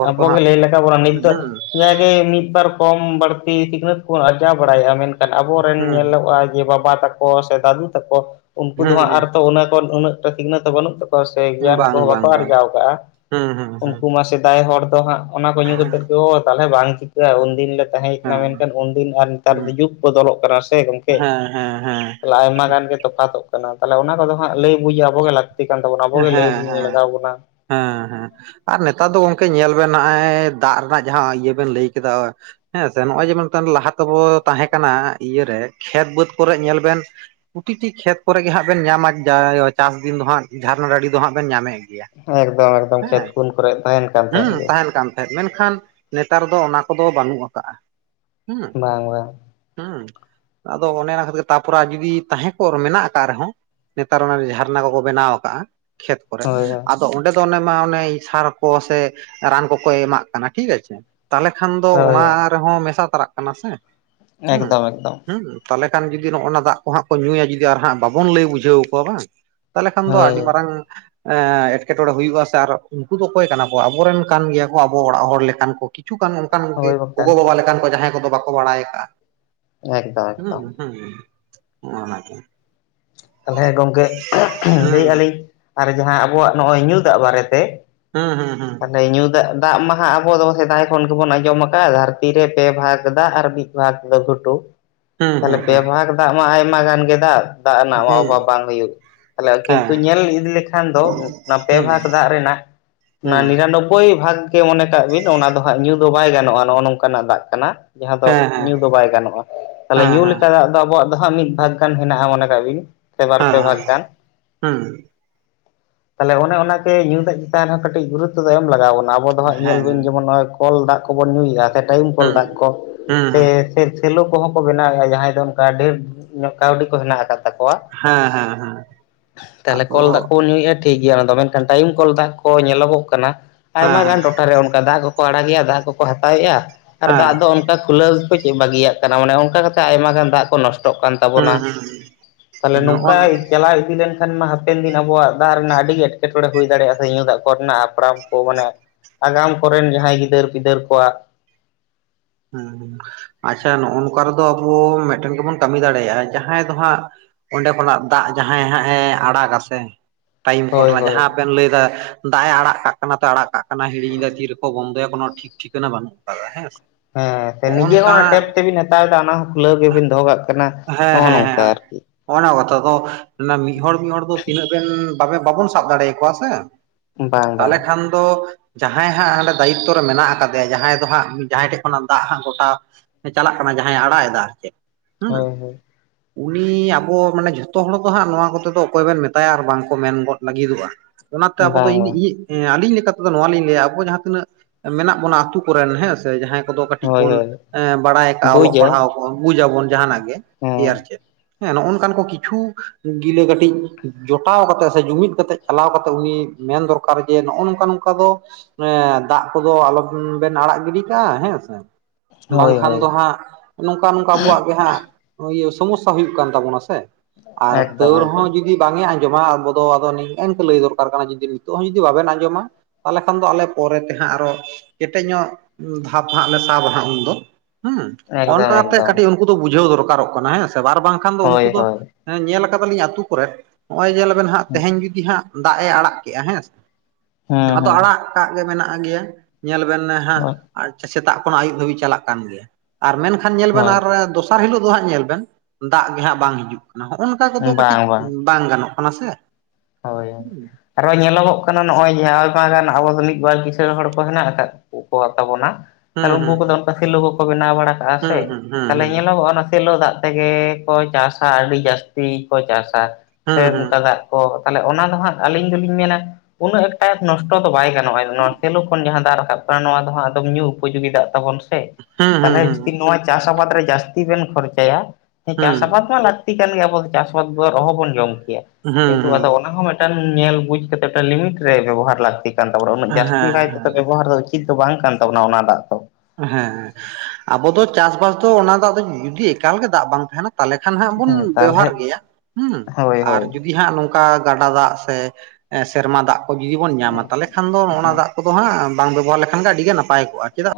ᱟᱵᱚᱜᱮ ᱞᱟᱹᱭ ᱞᱮᱠᱟ ᱵᱚᱱᱟ ᱱᱤᱛ ᱫᱚ ᱡᱟᱜᱮ ᱢᱤᱫ ᱵᱟᱨ ᱠᱚᱢ ᱵᱟᱹᱲᱛᱤ ᱥᱤᱠᱷᱱᱟᱹᱛ ᱵᱚ ᱟᱨᱡᱟᱣ ᱵᱟᱲᱟᱭᱮᱫᱼᱟ ᱢᱮᱱᱠᱷᱟᱱ ᱟᱵᱚᱨᱮᱱ ᱦᱩᱸ ᱧᱮᱞᱚᱜᱼᱟ ᱡᱮ ᱵᱟᱵᱟ ᱛᱟᱠᱚ ᱜᱚ ᱥᱮ ᱫᱟᱫᱩ ᱛᱟᱠᱚ ᱩᱱᱠᱩ ᱫᱚ ᱦᱟᱸᱜ ᱦᱩᱸ ᱟᱨ ᱛᱚ ᱚᱱᱟᱹ ᱠᱷᱚᱱ ᱩᱱᱟᱹᱜ ᱴᱟ ᱥᱤᱠᱷᱱᱟᱹᱛ ᱫᱚ ᱵᱟᱹᱱᱩᱜ ᱛᱟᱠᱚ ᱩᱯᱟᱹᱨ ᱥᱮ ᱦᱩᱸ ᱜᱮᱭᱟᱱ ᱵᱟᱝ ᱠᱚᱦᱚᱸ ᱵᱟᱠᱚ ᱵᱟᱝ ᱵᱟᱝ ᱟᱨᱡᱟᱣ ᱠᱟᱜᱼᱟ, ᱦᱩᱸ ᱦᱩᱸ ᱦᱩᱸ ᱩᱱᱠᱩ ᱢᱟ ᱥᱤᱯ ᱦᱚᱲ ᱫᱚ ᱦᱟᱸᱜ ᱚᱱᱟ ᱠᱚ ᱧᱩ ᱠᱟᱛᱮᱫᱚ ᱛᱟᱦᱞᱮ ᱵᱟᱝ ᱪᱤᱠᱟᱹᱜᱼᱟ ᱩᱱᱫᱤᱱᱞᱮ ᱛᱟᱦᱮᱸ ᱠᱟᱱᱟ ᱦᱮᱸ ᱢᱮᱱᱠᱷᱟᱱ ᱩᱱᱫᱤᱱ ᱟᱨ ᱱᱮᱛᱟᱨ ᱫᱚ ᱡᱩᱜᱽ ᱵᱚᱫᱚᱞᱚᱜ ᱠᱟᱱᱟ ᱥᱮ ᱜᱚᱢᱠᱮ ᱦᱮᱸ ᱾ ᱦᱮᱸ ᱦᱮᱸ ᱦᱮᱸ ᱞᱟᱭ ᱟᱭᱢᱟ ᱜᱟᱱ ᱜᱮ ᱛᱚᱯᱷᱟᱛᱚᱜ ᱠᱟᱱᱟ ᱛᱟᱦᱚᱞᱮ ᱚᱱᱟ ᱠᱚᱫᱚ ᱦᱟᱸᱜ ᱞᱟᱹᱭ ᱵᱩᱡ ᱟᱵᱚᱜᱮ ᱞᱟᱹᱠ ᱦᱮᱸ ᱦᱮᱸ᱾ ᱦᱮᱸ ᱦᱮᱸ, ᱟᱨ ᱱᱮᱛᱟᱨ ᱫᱚ ᱜᱚᱝᱠᱮ ᱧᱮᱞ ᱵᱮᱱ ᱱᱟᱜᱼᱟᱭ ᱫᱟᱜ ᱨᱮᱱᱟᱜ ᱡᱟᱦᱟᱸ ᱤᱭᱟᱹ ᱵᱮᱱ ᱞᱟᱹᱭ ᱠᱮᱫᱟ ᱦᱮᱸ ᱥᱮ ᱱᱚᱜ ᱚᱭ ᱡᱮ ᱢᱮᱱᱛᱟᱱ ᱞᱟᱦᱟ ᱛᱮᱵᱚ ᱛᱟᱦᱮᱸ ᱠᱟᱱᱟ ᱤᱭᱟᱹᱨᱮ ᱠᱷᱮᱛ ᱵᱟᱹᱫᱽ ᱠᱚᱨᱮᱜ ᱧᱮᱞ ᱵᱮᱱ ᱯᱩᱴᱤᱴᱤ ᱠᱷᱮᱛ ᱠᱚᱨᱮ ᱜᱮ ᱦᱟᱸᱜ ᱵᱮᱱ ᱧᱟᱢᱟ ᱡᱟᱭ ᱪᱟᱥ ᱫᱤᱱ ᱫᱚ ᱦᱟᱸᱜ ᱡᱷᱟᱨᱱᱟ ᱰᱟᱹᱰᱤ ᱫᱚ ᱦᱟᱸᱜ ᱵᱮᱱ ᱧᱟᱢᱮᱜ ᱮᱠᱫᱚᱢ ᱮᱠᱫᱚᱢ ᱠᱷᱮᱛ ᱠᱩᱱ ᱠᱚᱨᱮᱜ ᱛᱟᱦᱮᱸᱱ ᱠᱟᱱ ᱛᱟᱦᱮᱸᱱ ᱜᱮᱭᱟ ᱾ ᱛᱟᱦᱮᱱ ᱠᱟᱱ ᱦᱮᱸ ᱢᱮᱱᱠᱷᱟᱱ ᱱᱮᱛᱟᱨ ᱫᱚ ᱚᱱᱟ ᱠᱚᱫᱚ ᱵᱟᱹᱱᱩᱜ ᱠᱟᱜᱼᱟ, ᱦᱩᱸ! ᱵᱟᱝ ᱵᱟᱝ ᱦᱮᱸ, ᱟᱫᱚ ᱚᱱᱮ ᱚᱱᱟ ᱠᱷᱟᱹᱛᱤᱨ ᱛᱟᱯᱚᱨᱟ ᱟᱨ ᱡᱩᱫᱤ ᱛᱟᱦᱮᱸ ᱠᱚᱜ ᱨᱮ ᱢᱮᱱᱟᱜ ᱟᱠᱟᱜ ᱨᱮᱦᱚᱸ ᱱᱮᱛᱟᱨ ᱚᱱᱟ ᱡᱷᱟᱨᱱᱟ ᱠᱚᱠᱚ ᱵᱮᱱᱟᱣ ᱠᱟᱜᱼᱟ ᱠᱷᱮᱛ ᱠᱚᱨᱮᱫ, ᱦᱳᱭ ᱦᱳᱭ ᱟᱫᱚ ᱚᱸᱰᱮ ᱫᱚ ᱚᱱᱮ ᱢᱟ ᱚᱱᱮ ᱥᱟᱨ ᱠᱚ ᱥᱮ ᱨᱟᱱ ᱠᱚᱠᱚ ᱮᱢᱟᱜ ᱠᱟᱱᱟ ᱴᱷᱤᱠ ᱟᱪᱷᱮ, ᱛᱟᱦᱞᱮ ᱠᱷᱟᱱ ᱫᱚ ᱦᱳᱭ ᱚᱱᱟ ᱨᱮᱦᱚᱸ ᱢᱮᱥᱟ ᱛᱟᱨᱟᱜ ᱠᱟᱱᱟ ᱥᱮ ᱾ ᱦᱩᱸ ᱮᱠᱫᱚᱢ ᱮᱠᱫᱚᱢ ᱦᱩᱸ! ᱛᱟᱦᱞᱮ ᱠᱷᱟᱱ ᱡᱩᱫᱤ ᱱᱚᱜᱼᱚ ᱱᱚᱣᱟ ᱫᱟᱜ ᱠᱚ ᱦᱟᱸᱜ ᱠᱚ ᱧᱩᱭᱟ ᱡᱩᱫᱤ ᱟᱨ ᱦᱟᱸᱜ ᱵᱟᱵᱚᱱ ᱞᱟᱹᱭ ᱵᱩᱡᱷᱟᱹᱣ ᱠᱚᱣᱟ ᱵᱟᱝ, ᱛᱟᱦᱞᱮ ᱠᱷᱟᱱ ᱫᱚ ᱟ ᱦᱳᱭ ᱦᱩᱸ ᱾ ᱮ ᱮᱴᱠᱮᱴᱚᱬᱮ ᱦᱩᱭᱩᱜᱼᱟ ᱥᱮ ᱟᱨ ᱦᱚ, ᱩᱱᱠᱩ ᱫᱚ ᱚᱠᱚᱭ ᱠᱟᱱᱟ ᱠᱚ? ᱟᱵᱚᱨᱮᱱ ᱠᱟᱱ ᱜᱮᱭᱟ ᱠᱚ ᱟᱵᱚ ᱚᱲᱟᱜ ᱦᱚᱲ ᱞᱮᱠᱟᱱ ᱠᱚ ᱠᱤᱪᱷᱩ ᱜᱟᱱ ᱚᱱ ᱠᱟᱱ ᱠᱚᱜᱮ ᱦᱳᱭ ᱵᱟᱠᱷᱟᱱ ᱜᱚᱜᱚᱼᱵᱟᱵᱟ ᱞᱮᱠᱟᱱ ᱠᱚ ᱡᱟᱦᱟᱸᱭ ᱠᱚᱫᱚ ᱵᱟᱠᱚ ᱵᱟᱲᱟᱭ ᱠᱟᱜᱼᱟ᱾ ᱮᱠᱫᱚᱢ ᱮᱠᱫᱚᱢ ᱾ ᱦᱩᱸ, ᱦᱚᱜᱼᱚᱱᱟ ᱜᱮ ᱾ ᱛᱟᱞᱚᱦᱮ ᱜᱚᱝᱠᱮ ᱞᱟᱹᱭᱮᱜᱼᱟ ᱦᱩᱸ ᱞᱤᱧ ᱟᱨ ᱡᱟᱦᱟᱸ ᱟᱵᱚᱣᱟᱜ ᱱᱚᱜᱼᱚᱭ ᱧᱩ ᱫᱟᱜ ᱵᱟᱨᱮ ᱛᱮ ᱾ ᱦᱩᱸ ᱦᱩᱸ ᱦᱩᱸ ᱾ ᱨᱮ ᱧᱩ ᱫᱟᱜ ᱫᱟᱜ ᱢᱟᱦᱟᱜ ᱟᱵᱚ ᱫᱚ ᱥᱮᱫᱟᱭ ᱠᱷᱚᱱ ᱜᱮᱵᱚᱱ ᱟᱸᱡᱚᱢ ᱟᱠᱟᱜᱼᱟ ᱫᱷᱟᱹᱨᱛᱤ ᱨᱮ ᱯᱮ ᱵᱷᱟᱜᱽ ᱫᱟᱜ ᱟᱨ ᱢᱤᱫ ᱵᱷᱟᱜᱽ ᱫᱚ ᱜᱷᱩᱴᱩ ᱾ ᱦᱩᱸ ᱛᱟᱦᱚᱞᱮ ᱦᱩᱸ ᱯᱮ ᱵᱷᱟᱜᱽ ᱫᱟᱜ ᱢᱟ ᱟᱭᱢᱟ ᱜᱟᱱ ᱜᱮ ᱫᱟᱜ ᱫᱟᱜ ᱨᱮᱱᱟᱜ ᱦᱩᱸ ᱢᱟ ᱦᱩᱸ ᱚᱵᱷᱟᱵ ᱵᱟᱝ ᱦᱩᱭᱩᱜ ᱛᱟᱦᱞᱮ ᱠᱤᱱᱛᱩ ᱦᱮᱸ ᱧᱮᱞ ᱤᱫᱤ ᱞᱮᱠᱷᱟᱱ ᱫᱚ ᱚᱱᱟ ᱯᱮ ᱦᱩᱸ ᱵᱷᱟᱜᱽ ᱫᱟᱜ ᱨᱮᱱᱟᱜ ᱚᱱᱟ ᱦᱩᱸ ᱱᱤᱨᱟᱱᱚᱵᱵᱚᱭ ᱵᱷᱟᱜᱽ ᱜᱮ ᱢᱚᱱᱮ ᱠᱟᱜ ᱵᱤᱱ ᱚᱱᱟ ᱫᱚ ᱦᱟᱸᱜ ᱧᱩ ᱫᱚ ᱵᱟᱭ ᱜᱟᱱᱚᱜᱼᱟ ᱱᱚᱜᱼᱚ ᱱᱚᱝᱠᱟᱱᱟᱜ ᱫᱟᱜ ᱠᱟᱱᱟ ᱾ ᱡᱟᱦᱟᱸ ᱫᱚ ᱦᱮᱸ ᱧᱩ ᱫᱚ ᱵᱟᱭ ᱜᱟᱱᱚᱜᱼᱟ, ᱛᱟᱦᱚᱞᱮ ᱦᱮᱸ ᱧᱩ ᱦᱮᱸ ᱞᱮᱠᱟ ᱫᱟᱜ ᱫᱚ ᱟᱵᱚᱣᱟᱜ ᱫᱚ ᱦᱟᱸᱜ ᱢᱤᱫ ᱵᱷᱟᱜᱽ ᱜᱟᱱ ᱦᱮᱱᱟᱜᱼᱟ ᱢᱚᱱᱮ ᱠᱟᱜ ᱵᱤᱱ, ᱥᱮ ᱦᱮᱸ ᱵᱟᱨ ᱯᱮ ᱦᱮᱸ ᱵᱷᱟᱜᱽ ᱜᱟᱱ ᱾ ᱛᱟᱞᱦᱮ ᱚᱱᱮ ᱚᱱᱟ ᱜᱮ ᱧᱩ ᱫᱟᱜ ᱪᱮᱛᱟᱱ ᱨᱮᱦᱚᱸ ᱠᱟᱹᱴᱤᱡ ᱜᱩᱨᱩᱛᱚ ᱫᱚ ᱮᱢ ᱞᱟᱜᱟᱣ ᱵᱚᱱᱟ, ᱟᱵᱚ ᱫᱚ ᱦᱟᱸᱜ ᱦᱮᱸ ᱦᱩᱸ ᱧᱮᱞ ᱦᱮᱸ ᱵᱤᱱ ᱡᱮᱢᱚᱱ ᱱᱚᱜᱼᱚᱭ ᱠᱚᱞ ᱫᱟᱜ ᱠᱚᱵᱚᱱ ᱧᱩᱭᱮᱜ-ᱟ, ᱥᱮ ᱴᱟᱭᱤᱢ ᱠᱚᱞ ᱦᱩᱸ ᱫᱟᱜ ᱠᱚ, ᱦᱩᱸ ᱦᱩᱸ ᱥᱮ ᱪᱮᱫ? ᱥᱮᱞᱳ ᱠᱚᱦᱚᱸ ᱠᱚ ᱵᱮᱱᱟᱣᱮᱜᱼᱟ ᱡᱟᱦᱟᱸᱭ ᱫᱚ ᱚᱱᱠᱟ ᱰᱷᱮᱨ ᱧᱚᱜ ᱠᱟᱹᱣᱰᱤ ᱠᱚ ᱦᱮᱱᱟᱜ ᱟᱠᱟᱫ ᱛᱟᱠᱚᱣᱟ ᱦᱮᱸ ᱦᱮᱸ ᱦᱮᱸ ᱾ ᱛᱟᱦᱞᱮ ᱟᱫᱚ ᱠᱚᱞ ᱫᱟᱜ ᱠᱚ ᱵᱚᱱ ᱧᱩᱭᱮᱜᱼᱟ ᱴᱷᱤᱠ ᱜᱮᱭᱟ ᱚᱱᱟ ᱫᱚ, ᱢᱮᱱᱠᱷᱟᱱ ᱴᱟᱭᱤᱢ ᱠᱚᱞ ᱫᱟᱜ ᱠᱚ ᱧᱮᱞᱚᱜᱚᱜ ᱠᱟᱱᱟ ᱟᱭᱢᱟ ᱦᱮᱸ ᱜᱟᱱ ᱴᱚ ᱴᱷᱟ ᱨᱮ ᱚᱱᱠᱟ ᱫᱟᱜ ᱠᱚᱠᱚ ᱟᱲᱟᱜᱮᱜ-ᱟ, ᱫᱟᱜ ᱠᱚᱠᱚ ᱦᱟᱛᱟᱣᱮᱜᱼᱟ ᱦᱮᱸ ᱟᱨ ᱦᱮᱸ ᱫᱟᱜ ᱫᱚ ᱚᱱᱠᱟ ᱠᱷᱩᱞᱟᱹᱣ ᱜᱮᱠᱚ ᱪᱤᱢ ᱵᱟᱹᱜᱤᱭᱟᱜ ᱠᱟᱱᱟ ᱚᱱᱮ ᱚᱱᱠᱟ ᱠᱟᱛᱮ ᱟᱭᱢᱟ ᱜᱟᱱ ᱫᱟᱜ ᱠᱚ ᱱᱚᱥ ᱴᱚᱜ ᱠᱟᱱ ᱛᱟᱵᱚᱱᱟ ᱦᱩᱸ ᱦᱩᱸ ᱾ ᱛᱟᱞᱦᱮ ᱱᱚᱜᱼᱚᱱ ᱱᱚᱝᱠᱟ ᱪᱟᱞᱟᱣ ᱤᱫᱤ ᱞᱮᱱ ᱠᱷᱟᱱ ᱢᱟ ᱦᱟᱯᱮᱱ ᱫᱤᱱ ᱟᱵᱚᱣᱟᱜ ᱫᱟᱜ ᱨᱮᱱᱟᱜ ᱟᱹᱰᱤ ᱜᱮ ᱮᱴᱠᱮᱴᱚᱬᱮ ᱦᱩᱭ ᱫᱟᱲᱮᱭᱟᱜᱼᱟ ᱥᱮ ᱧᱩ ᱫᱟᱜ ᱠᱚ ᱨᱮᱱᱟᱜ ᱦᱟᱯᱲᱟᱢ ᱠᱚ ᱢᱟᱱᱮ ᱟᱜᱟᱢ ᱠᱚᱨᱮᱱ ᱡᱟᱦᱟᱸᱭ ᱜᱤᱫᱟᱹᱨ ᱯᱤᱫᱟᱹᱨ ᱠᱚᱣᱟᱜ ᱦᱮᱸ, ᱟᱪᱪᱷᱟ ᱱᱚᱜᱼᱚ ᱱᱚᱝᱠᱟ ᱨᱮᱫᱚ ᱟᱵᱚ ᱢᱤᱫᱴᱮᱱ ᱜᱮᱵᱚᱱ ᱠᱟᱹᱢᱤ ᱫᱟᱲᱮᱭᱟᱜᱼᱟ, ᱡᱟᱦᱟᱸᱭ ᱫᱚ ᱦᱟᱸᱜ ᱚᱸᱰᱮ ᱠᱷᱚᱱᱟᱜ ᱫᱟᱜ ᱡᱟᱦᱟᱸᱭ ᱦᱟᱸᱜ ᱮ ᱟᱲᱟᱜᱟᱥᱮ ᱴᱟᱭᱤᱢ ᱠᱚᱞ ᱦᱳᱭ ᱨᱮᱱᱟᱜ ᱦᱳᱭ ᱡᱟᱦᱟᱸ ᱵᱮᱱ ᱞᱟᱹᱭᱫᱟ ᱫᱟᱜ ᱮ ᱟᱲᱟᱜ ᱠᱟᱜ ᱠᱟᱱᱟ ᱛᱚ ᱟᱲᱟᱜ ᱠᱟᱜ ᱠᱟᱱᱟ ᱦᱤᱲᱤᱧ ᱮᱫᱟᱭ ᱛᱤᱨᱮᱠᱚ ᱵᱚᱱᱫᱚᱭᱟ ᱠᱳᱱᱳ ᱴᱷᱤᱠ ᱴᱷᱤᱠᱟᱹᱱᱟ ᱵᱟᱹᱱᱩᱜ ᱟᱠᱟᱫᱟ, ᱦᱮᱸ ᱥᱮ ᱾ ᱦᱮᱸ, ᱥᱮ ᱱᱤᱡᱮ ᱦᱚᱸ ᱚᱱᱟ ᱴᱮᱯ ᱛᱮᱵᱤᱱ ᱦᱟᱛᱟᱣ ᱮᱫᱟ ᱚᱱᱟ ᱦᱚᱸ ᱠᱷᱩᱞᱟᱹᱣ ᱜᱮᱵᱤᱱ ᱫᱚᱦᱚ ᱠᱟᱜ ᱠᱟᱱᱟ, ᱱᱚᱜᱼᱚ ᱱᱚᱝᱠᱟ ᱟᱨᱠᱤ ᱾ ᱦᱚᱜᱼᱚ ᱱᱚᱣᱟ ᱠᱟᱛᱷᱟ ᱟᱫᱚ ᱢᱤᱫ ᱦᱚᱲ ᱢᱤᱫ ᱦᱚᱲ ᱫᱚ ᱛᱤᱱᱟᱹᱜ ᱵᱮᱱ ᱵᱟᱵᱮᱱ ᱵᱟᱵᱚᱱ ᱥᱟᱵ ᱫᱟᱲᱮᱭᱟᱠᱚᱣᱟ ᱥᱮ! ᱵᱟᱝ ᱛᱟᱦᱚᱞᱮ ᱵᱟᱝ ᱠᱷᱟᱱ ᱛᱚ ᱡᱟᱦᱟᱸᱭ ᱦᱟᱸᱜ ᱦᱟᱸᱰᱮ ᱫᱟᱭᱤᱛᱛᱚ ᱨᱮ ᱢᱮᱱᱟᱜ ᱟᱠᱟᱫᱮᱭᱟ, ᱡᱟᱦᱟᱸᱭ ᱫᱚ ᱦᱟᱸᱜ ᱡᱟᱦᱟᱸᱭ ᱴᱷᱮᱱ ᱠᱷᱚᱱᱟᱜ ᱫᱟᱜ ᱦᱟᱸᱜ ᱜᱚᱴᱟ ᱪᱟᱞᱟᱜ ᱠᱟᱱᱟ ᱡᱟᱦᱟᱸᱭᱮ ᱟᱲᱟᱜ ᱮᱫᱟ ᱟᱨ ᱪᱮᱫ, ᱦᱩᱸ! ᱦᱳᱭ ᱦᱳᱭ ᱩᱱᱤ ᱟᱵᱚ ᱢᱟᱱᱮ ᱡᱷᱚᱛᱚ ᱦᱚᱲ ᱫᱚ ᱦᱟᱸᱜ ᱱᱚᱣᱟ ᱠᱚᱛᱮ ᱫᱚ ᱚᱠᱚᱭ ᱵᱮᱱ ᱢᱮᱛᱟᱭᱟ ᱟᱨ ᱵᱟᱝᱠᱚ ᱢᱮᱱ ᱜᱚᱫ ᱞᱟᱹᱜᱤᱫᱚᱜᱼᱟ ᱾ ᱚᱱᱟᱛᱮ ᱵᱟᱝ ᱟᱵᱚ ᱫᱚ ᱵᱟᱝ ᱤᱧ ᱤᱫ ᱟᱹᱞᱤᱧ ᱞᱮᱠᱟᱛᱮᱫᱚ ᱱᱚᱣᱟ ᱞᱤᱧ ᱞᱟᱹᱭ-ᱟ ᱟᱵᱚ ᱡᱟᱦᱟᱸ ᱛᱤᱱᱟᱹᱜ ᱢᱮᱱᱟᱜ ᱵᱚᱱᱟ ᱟᱛᱩ ᱠᱚᱨᱮᱱ ᱦᱮᱸ ᱥᱮ ᱡᱟᱦᱟᱸᱭ ᱠᱚᱫᱚ, ᱴᱤᱡ ᱦᱳᱭ ᱵᱚᱱ ᱦᱳᱭ ᱮ ᱵᱟᱲᱟᱭ ᱠᱟᱜᱼᱟ ᱚᱞᱚᱜ ᱵᱩᱡᱟ ᱯᱟᱲᱦᱟᱣ ᱠᱚᱦᱚ ᱵᱩᱡᱽ ᱟᱵᱚᱱ ᱡᱟᱦᱟᱱᱟᱜ ᱜᱮ ᱮᱭᱟᱨ ᱦᱮᱸ ᱪᱮᱫ, ᱦᱮᱸ ᱱᱚᱜᱼᱚ ᱱᱚᱝᱠᱟᱱ ᱠᱚ ᱠᱤᱪᱷᱩ, ᱰᱤᱞᱟᱹ ᱠᱟᱹᱴᱤᱡ ᱡᱚᱴᱟᱣ ᱠᱟᱛᱮ ᱥᱮ ᱡᱩᱢᱤᱫ ᱠᱟᱛᱮᱜ ᱪᱟᱞᱟᱣ ᱠᱟᱛᱮ ᱩᱱᱤ ᱢᱮᱱ ᱫᱚᱨ ᱠᱟᱨ ᱡᱮ ᱱᱚᱜᱼᱚ ᱱᱚᱝᱠᱟ ᱱᱚᱝᱠᱟ ᱫᱚ ᱮ ᱫᱟᱜ ᱠᱚᱫᱚ ᱟᱞᱚᱵᱮᱱ ᱟᱲᱟᱜ ᱜᱤᱰᱤ ᱠᱟᱜᱼᱟ ᱦᱮᱸᱥᱮ᱾ ᱦᱳᱭ ᱵᱟᱝᱠᱷᱟᱱ ᱦᱳᱭ ᱫᱚ ᱦᱟᱸᱜ ᱱᱚᱝᱠᱟᱼᱱᱚᱝᱠᱟ ᱟᱵᱚᱣᱟᱜ ᱜᱮ ᱦᱟᱸᱜ ᱤᱭᱟᱹ ᱥᱚᱢᱚᱥᱥᱟ ᱦᱩᱭᱩᱜ ᱠᱟᱱ ᱛᱟᱵᱚᱱᱟ ᱥᱮ᱾ ᱟᱨ ᱮᱠᱫᱚᱢ ᱛᱟᱹᱣ ᱨᱮ ᱦᱚᱸ ᱮᱠᱫᱚᱢ ᱡᱩᱫᱤ, ᱵᱟᱝ ᱮ ᱟᱸᱡᱚᱢᱟ ᱟᱵᱚᱫᱚ ᱟᱫᱚ ᱱᱮᱝᱠᱟᱹ ᱞᱟᱹᱭ ᱫᱚᱨᱠᱟᱨ ᱠᱟᱱᱟ ᱡᱩᱫᱤ ᱱᱤᱛᱚᱜ ᱦᱚᱸ ᱡᱩᱫᱤ ᱵᱟᱵᱮᱱ ᱟᱸᱡᱚᱢᱟ᱾ ᱛᱟᱦᱞᱮ ᱠᱷᱟᱱ ᱫᱚ ᱟᱞᱮ ᱯᱚᱨᱮ ᱛᱮ ᱦᱟᱸᱜ ᱟᱨᱚ ᱠᱮᱴᱮᱡ ᱧᱚᱜ ᱫᱷᱟᱯ ᱦᱟᱸᱜ ᱞᱮ ᱥᱟᱵᱟ ᱦᱟᱸᱜ ᱩᱱᱫᱚ᱾ ᱦᱩᱸ ᱚᱱᱠᱟ ᱮᱠᱫᱚᱢ ᱠᱟᱛᱮᱜ ᱮᱠᱫᱚᱢ ᱠᱟᱹᱴᱤᱡ ᱩᱱᱠᱩ ᱫᱚ ᱵᱩᱡᱷᱟᱹᱣ ᱫᱚᱨᱠᱟᱨᱚᱜ ᱠᱟᱱᱟ ᱦᱮᱸ ᱥᱮ ᱟᱨ ᱵᱟᱝᱠᱷᱟᱱ ᱫᱚ ᱦᱳᱭ ᱩᱱᱠᱩ ᱫᱚ ᱦᱳᱭ ᱧᱮᱞ ᱟᱠᱟᱫᱟᱞᱤᱧ ᱟᱛᱩ ᱠᱚᱨᱮᱫ, ᱦᱚᱜᱼᱚᱭ ᱧᱮᱞ ᱵᱮᱱ ᱦᱟᱸᱜ ᱦᱩᱸ ᱛᱮᱦᱮᱧ ᱡᱩᱫᱤ ᱦᱟᱸᱜ ᱫᱟᱜ-ᱮ ᱟᱲᱟᱜ ᱠᱮᱜᱼᱟ ᱦᱮᱸ ᱥᱮ ᱟᱫᱚ ᱦᱩᱸ ᱟᱲᱟᱜ, ᱠᱟᱜ ᱜᱮ ᱢᱮᱱᱟᱜ ᱜᱮᱭᱟ ᱧᱮᱞ ᱵᱮᱱ ᱦᱟᱸᱜ ᱦᱳᱭ ᱥᱮᱛᱟᱜ ᱠᱷᱚᱱᱟᱜ ᱟᱹᱭᱩᱵ ᱫᱷᱟᱹᱵᱤᱡ ᱪᱟᱞᱟᱜ ᱠᱟᱱ ᱜᱮᱭᱟ᱾ ᱟᱨ ᱢᱮᱱᱠᱷᱟᱱ ᱧᱮᱞ ᱵᱮᱱ ᱟᱨ ᱦᱳᱭ ᱫᱚᱥᱟᱨ ᱦᱤᱞᱳᱜ ᱫᱚ ᱦᱟᱸᱜ ᱧᱮᱞ ᱵᱮᱱ ᱫᱟᱜ ᱜᱮ ᱦᱟᱸᱜ ᱵᱟᱝ ᱦᱤᱡᱩᱜ ᱠᱟᱱᱟ ᱦᱚᱜᱼᱚᱝᱠᱟ ᱠᱚᱫᱚ ᱠᱟᱹᱴᱤᱡ ᱵᱟᱝ ᱵᱟᱝ ᱜᱟᱱᱚᱜ ᱠᱟᱱᱟ ᱥᱮ? ᱦᱳᱭᱚ ᱟᱨᱚ ᱧᱮᱞᱚᱜᱚᱜ ᱠᱟᱱᱟ ᱱᱚᱜᱼᱚᱭ [unintelligible] ᱟᱵᱚ ᱫᱚ ᱢᱤᱫ ᱵᱟᱨ ᱠᱤᱥᱟᱹᱬ ᱦᱚᱲ ᱠᱚ ᱦᱮᱱᱟᱜ ᱟᱠᱟᱫ, ᱠᱳ ᱠᱚ ᱛᱟᱵᱚᱱᱟ᱾ ᱛᱟᱦᱞᱮ ᱦᱩᱸ ᱩᱱᱠᱩ ᱦᱩᱸ ᱠᱚᱫᱚ ᱚᱱᱠᱟ ᱥᱮᱞᱚ ᱠᱚᱠᱚ ᱵᱮᱱᱟᱣ ᱵᱟᱲᱟ ᱠᱟᱜᱼᱟ ᱦᱩᱸ ᱥᱮ ᱦᱩᱸ ᱦᱩᱸ ᱛᱟᱦᱮᱞᱮ ᱦᱩᱸ ᱧᱮᱞᱚᱜᱚᱜᱼᱟ ᱚᱱᱟ ᱥᱮᱞᱚ ᱫᱟᱜ ᱛᱮᱜᱮ ᱠᱚ ᱪᱟᱥ-ᱟ ᱟᱹᱰᱤ ᱡᱟᱹᱥᱛᱤ ᱠᱚ ᱪᱟᱥ-ᱟ ᱥᱮ ᱦᱩᱸ ᱚᱱᱠᱟᱫᱟᱜ, ᱚ ᱛᱟᱦᱞᱮ ᱚᱱᱟ ᱫᱚ ᱦᱟᱸᱜ ᱟᱹᱞᱤᱧ ᱜᱮᱞᱤᱧ ᱧᱮᱞᱟᱱ᱾ ᱩᱱᱟᱹᱜ ᱮᱠᱴᱟ ᱱᱚᱥᱴᱚ ᱫᱚ ᱵᱟᱭ ᱜᱟᱱᱚᱜᱼᱟ ᱱᱚᱣᱟ ᱥᱮᱞᱚ ᱠᱷᱚᱱ ᱡᱟᱦᱟᱸ ᱫᱟᱜ ᱨᱟᱠᱟᱵ ᱠᱟᱱᱟ ᱱᱚᱣᱟ ᱫᱚ ᱦᱟᱸᱜ ᱟᱫᱚᱢ ᱧᱩ ᱩᱯᱚᱡᱳᱜᱤ ᱫᱟᱜ ᱛᱟᱵᱚᱱ ᱦᱩᱸ [unintelligible] ᱦᱩᱸ ᱛᱟᱦᱞᱮ ᱦᱩᱸ ᱦᱩᱸ ᱡᱩᱫᱤ ᱱᱚᱣᱟ ᱪᱟᱥ ᱟᱵᱟᱫᱽ ᱨᱮ ᱡᱟᱹᱥᱛᱤ ᱵᱮᱱ ᱠᱷᱚᱨᱪᱟᱭᱟ ᱦᱩᱸ ᱪᱟᱥ ᱟᱵᱟᱫᱽ ᱢᱟ ᱛᱤ ᱠᱟᱱ ᱜᱮᱭᱟ ᱟᱵᱚᱣᱟᱜ ᱫᱚ ᱪᱟᱥᱵᱟᱫ ᱨᱚᱦᱚᱸ ᱵᱚᱱ ᱡᱚᱢ ᱠᱮᱭᱟ ᱦᱩᱸ ᱦᱩᱸ ᱠᱤᱱᱛᱩ ᱟᱫᱚ ᱦᱩᱸ ᱚᱱᱟ ᱦᱚᱸ ᱢᱤᱫᱴᱟᱝ ᱧᱮᱞ ᱵᱩᱡᱽ ᱠᱟᱛᱮ ᱴᱟᱝ ᱞᱤᱢᱤᱴ ᱨᱮ ᱵᱮᱵᱚᱦᱟᱨ ᱞᱟᱹᱠᱛᱤ ᱠᱟᱱ ᱛᱟᱵᱚᱱᱟ ᱩᱱᱟᱹᱜ ᱦᱮᱸ ᱡᱟᱹᱥᱛᱤ ᱠᱟᱭ ᱛᱮᱫᱚ ᱦᱮᱸ ᱵᱮᱵᱚᱦᱟᱨ ᱩᱪᱤᱛ ᱫᱚ ᱵᱟᱝ ᱠᱟᱱ ᱛᱟᱵᱚᱱᱟ ᱚᱱᱟ ᱫᱟᱜ ᱫᱚ᱾ ᱦᱮᱸ ᱟᱵᱚ ᱫᱚ ᱪᱟᱥᱵᱟᱥ ᱫᱚ ᱚᱱᱟ ᱫᱚ ᱟᱫᱚ ᱡᱩᱫᱤ ᱮᱠᱟᱞᱜᱮ ᱫᱟᱜ ᱵᱟᱝ ᱛᱟᱦᱮᱱᱟ, ᱛᱟᱦᱞᱮ ᱠᱷᱟᱱ ᱦᱟᱸᱜ ᱵᱚᱱ ᱦᱮᱸ ᱛᱟᱦᱚᱞᱮ ᱵᱮᱵᱽᱦᱟᱨ ᱜᱮᱭᱟ ᱦᱩᱸ ᱦᱳᱭ ᱟᱨ ᱦᱳᱭ ᱡᱩᱫᱤ, ᱡᱩᱫᱤ ᱦᱟᱸᱜ ᱱᱚᱝᱠᱟ ᱜᱟᱰᱟ ᱫᱟᱜ ᱥᱮ ᱥᱮᱨᱢᱟ ᱫᱟᱜ, ᱡᱩᱫᱤ ᱵᱚᱱ ᱧᱟᱢᱟ ᱛᱟᱦᱞᱮ ᱠᱷᱟᱱ ᱫᱚ ᱚᱱᱟ ᱦᱮᱸ ᱫᱟᱜ ᱠᱚᱫᱚ ᱦᱟᱸᱜ ᱵᱟᱝ ᱵᱮᱵᱚᱦᱟᱨ ᱞᱮᱠᱷᱟᱱ ᱜᱮ ᱟᱹᱰᱤᱜᱮ ᱱᱟᱯᱟᱭ ᱠᱚᱜᱼᱟ ᱪᱮᱫᱟᱜ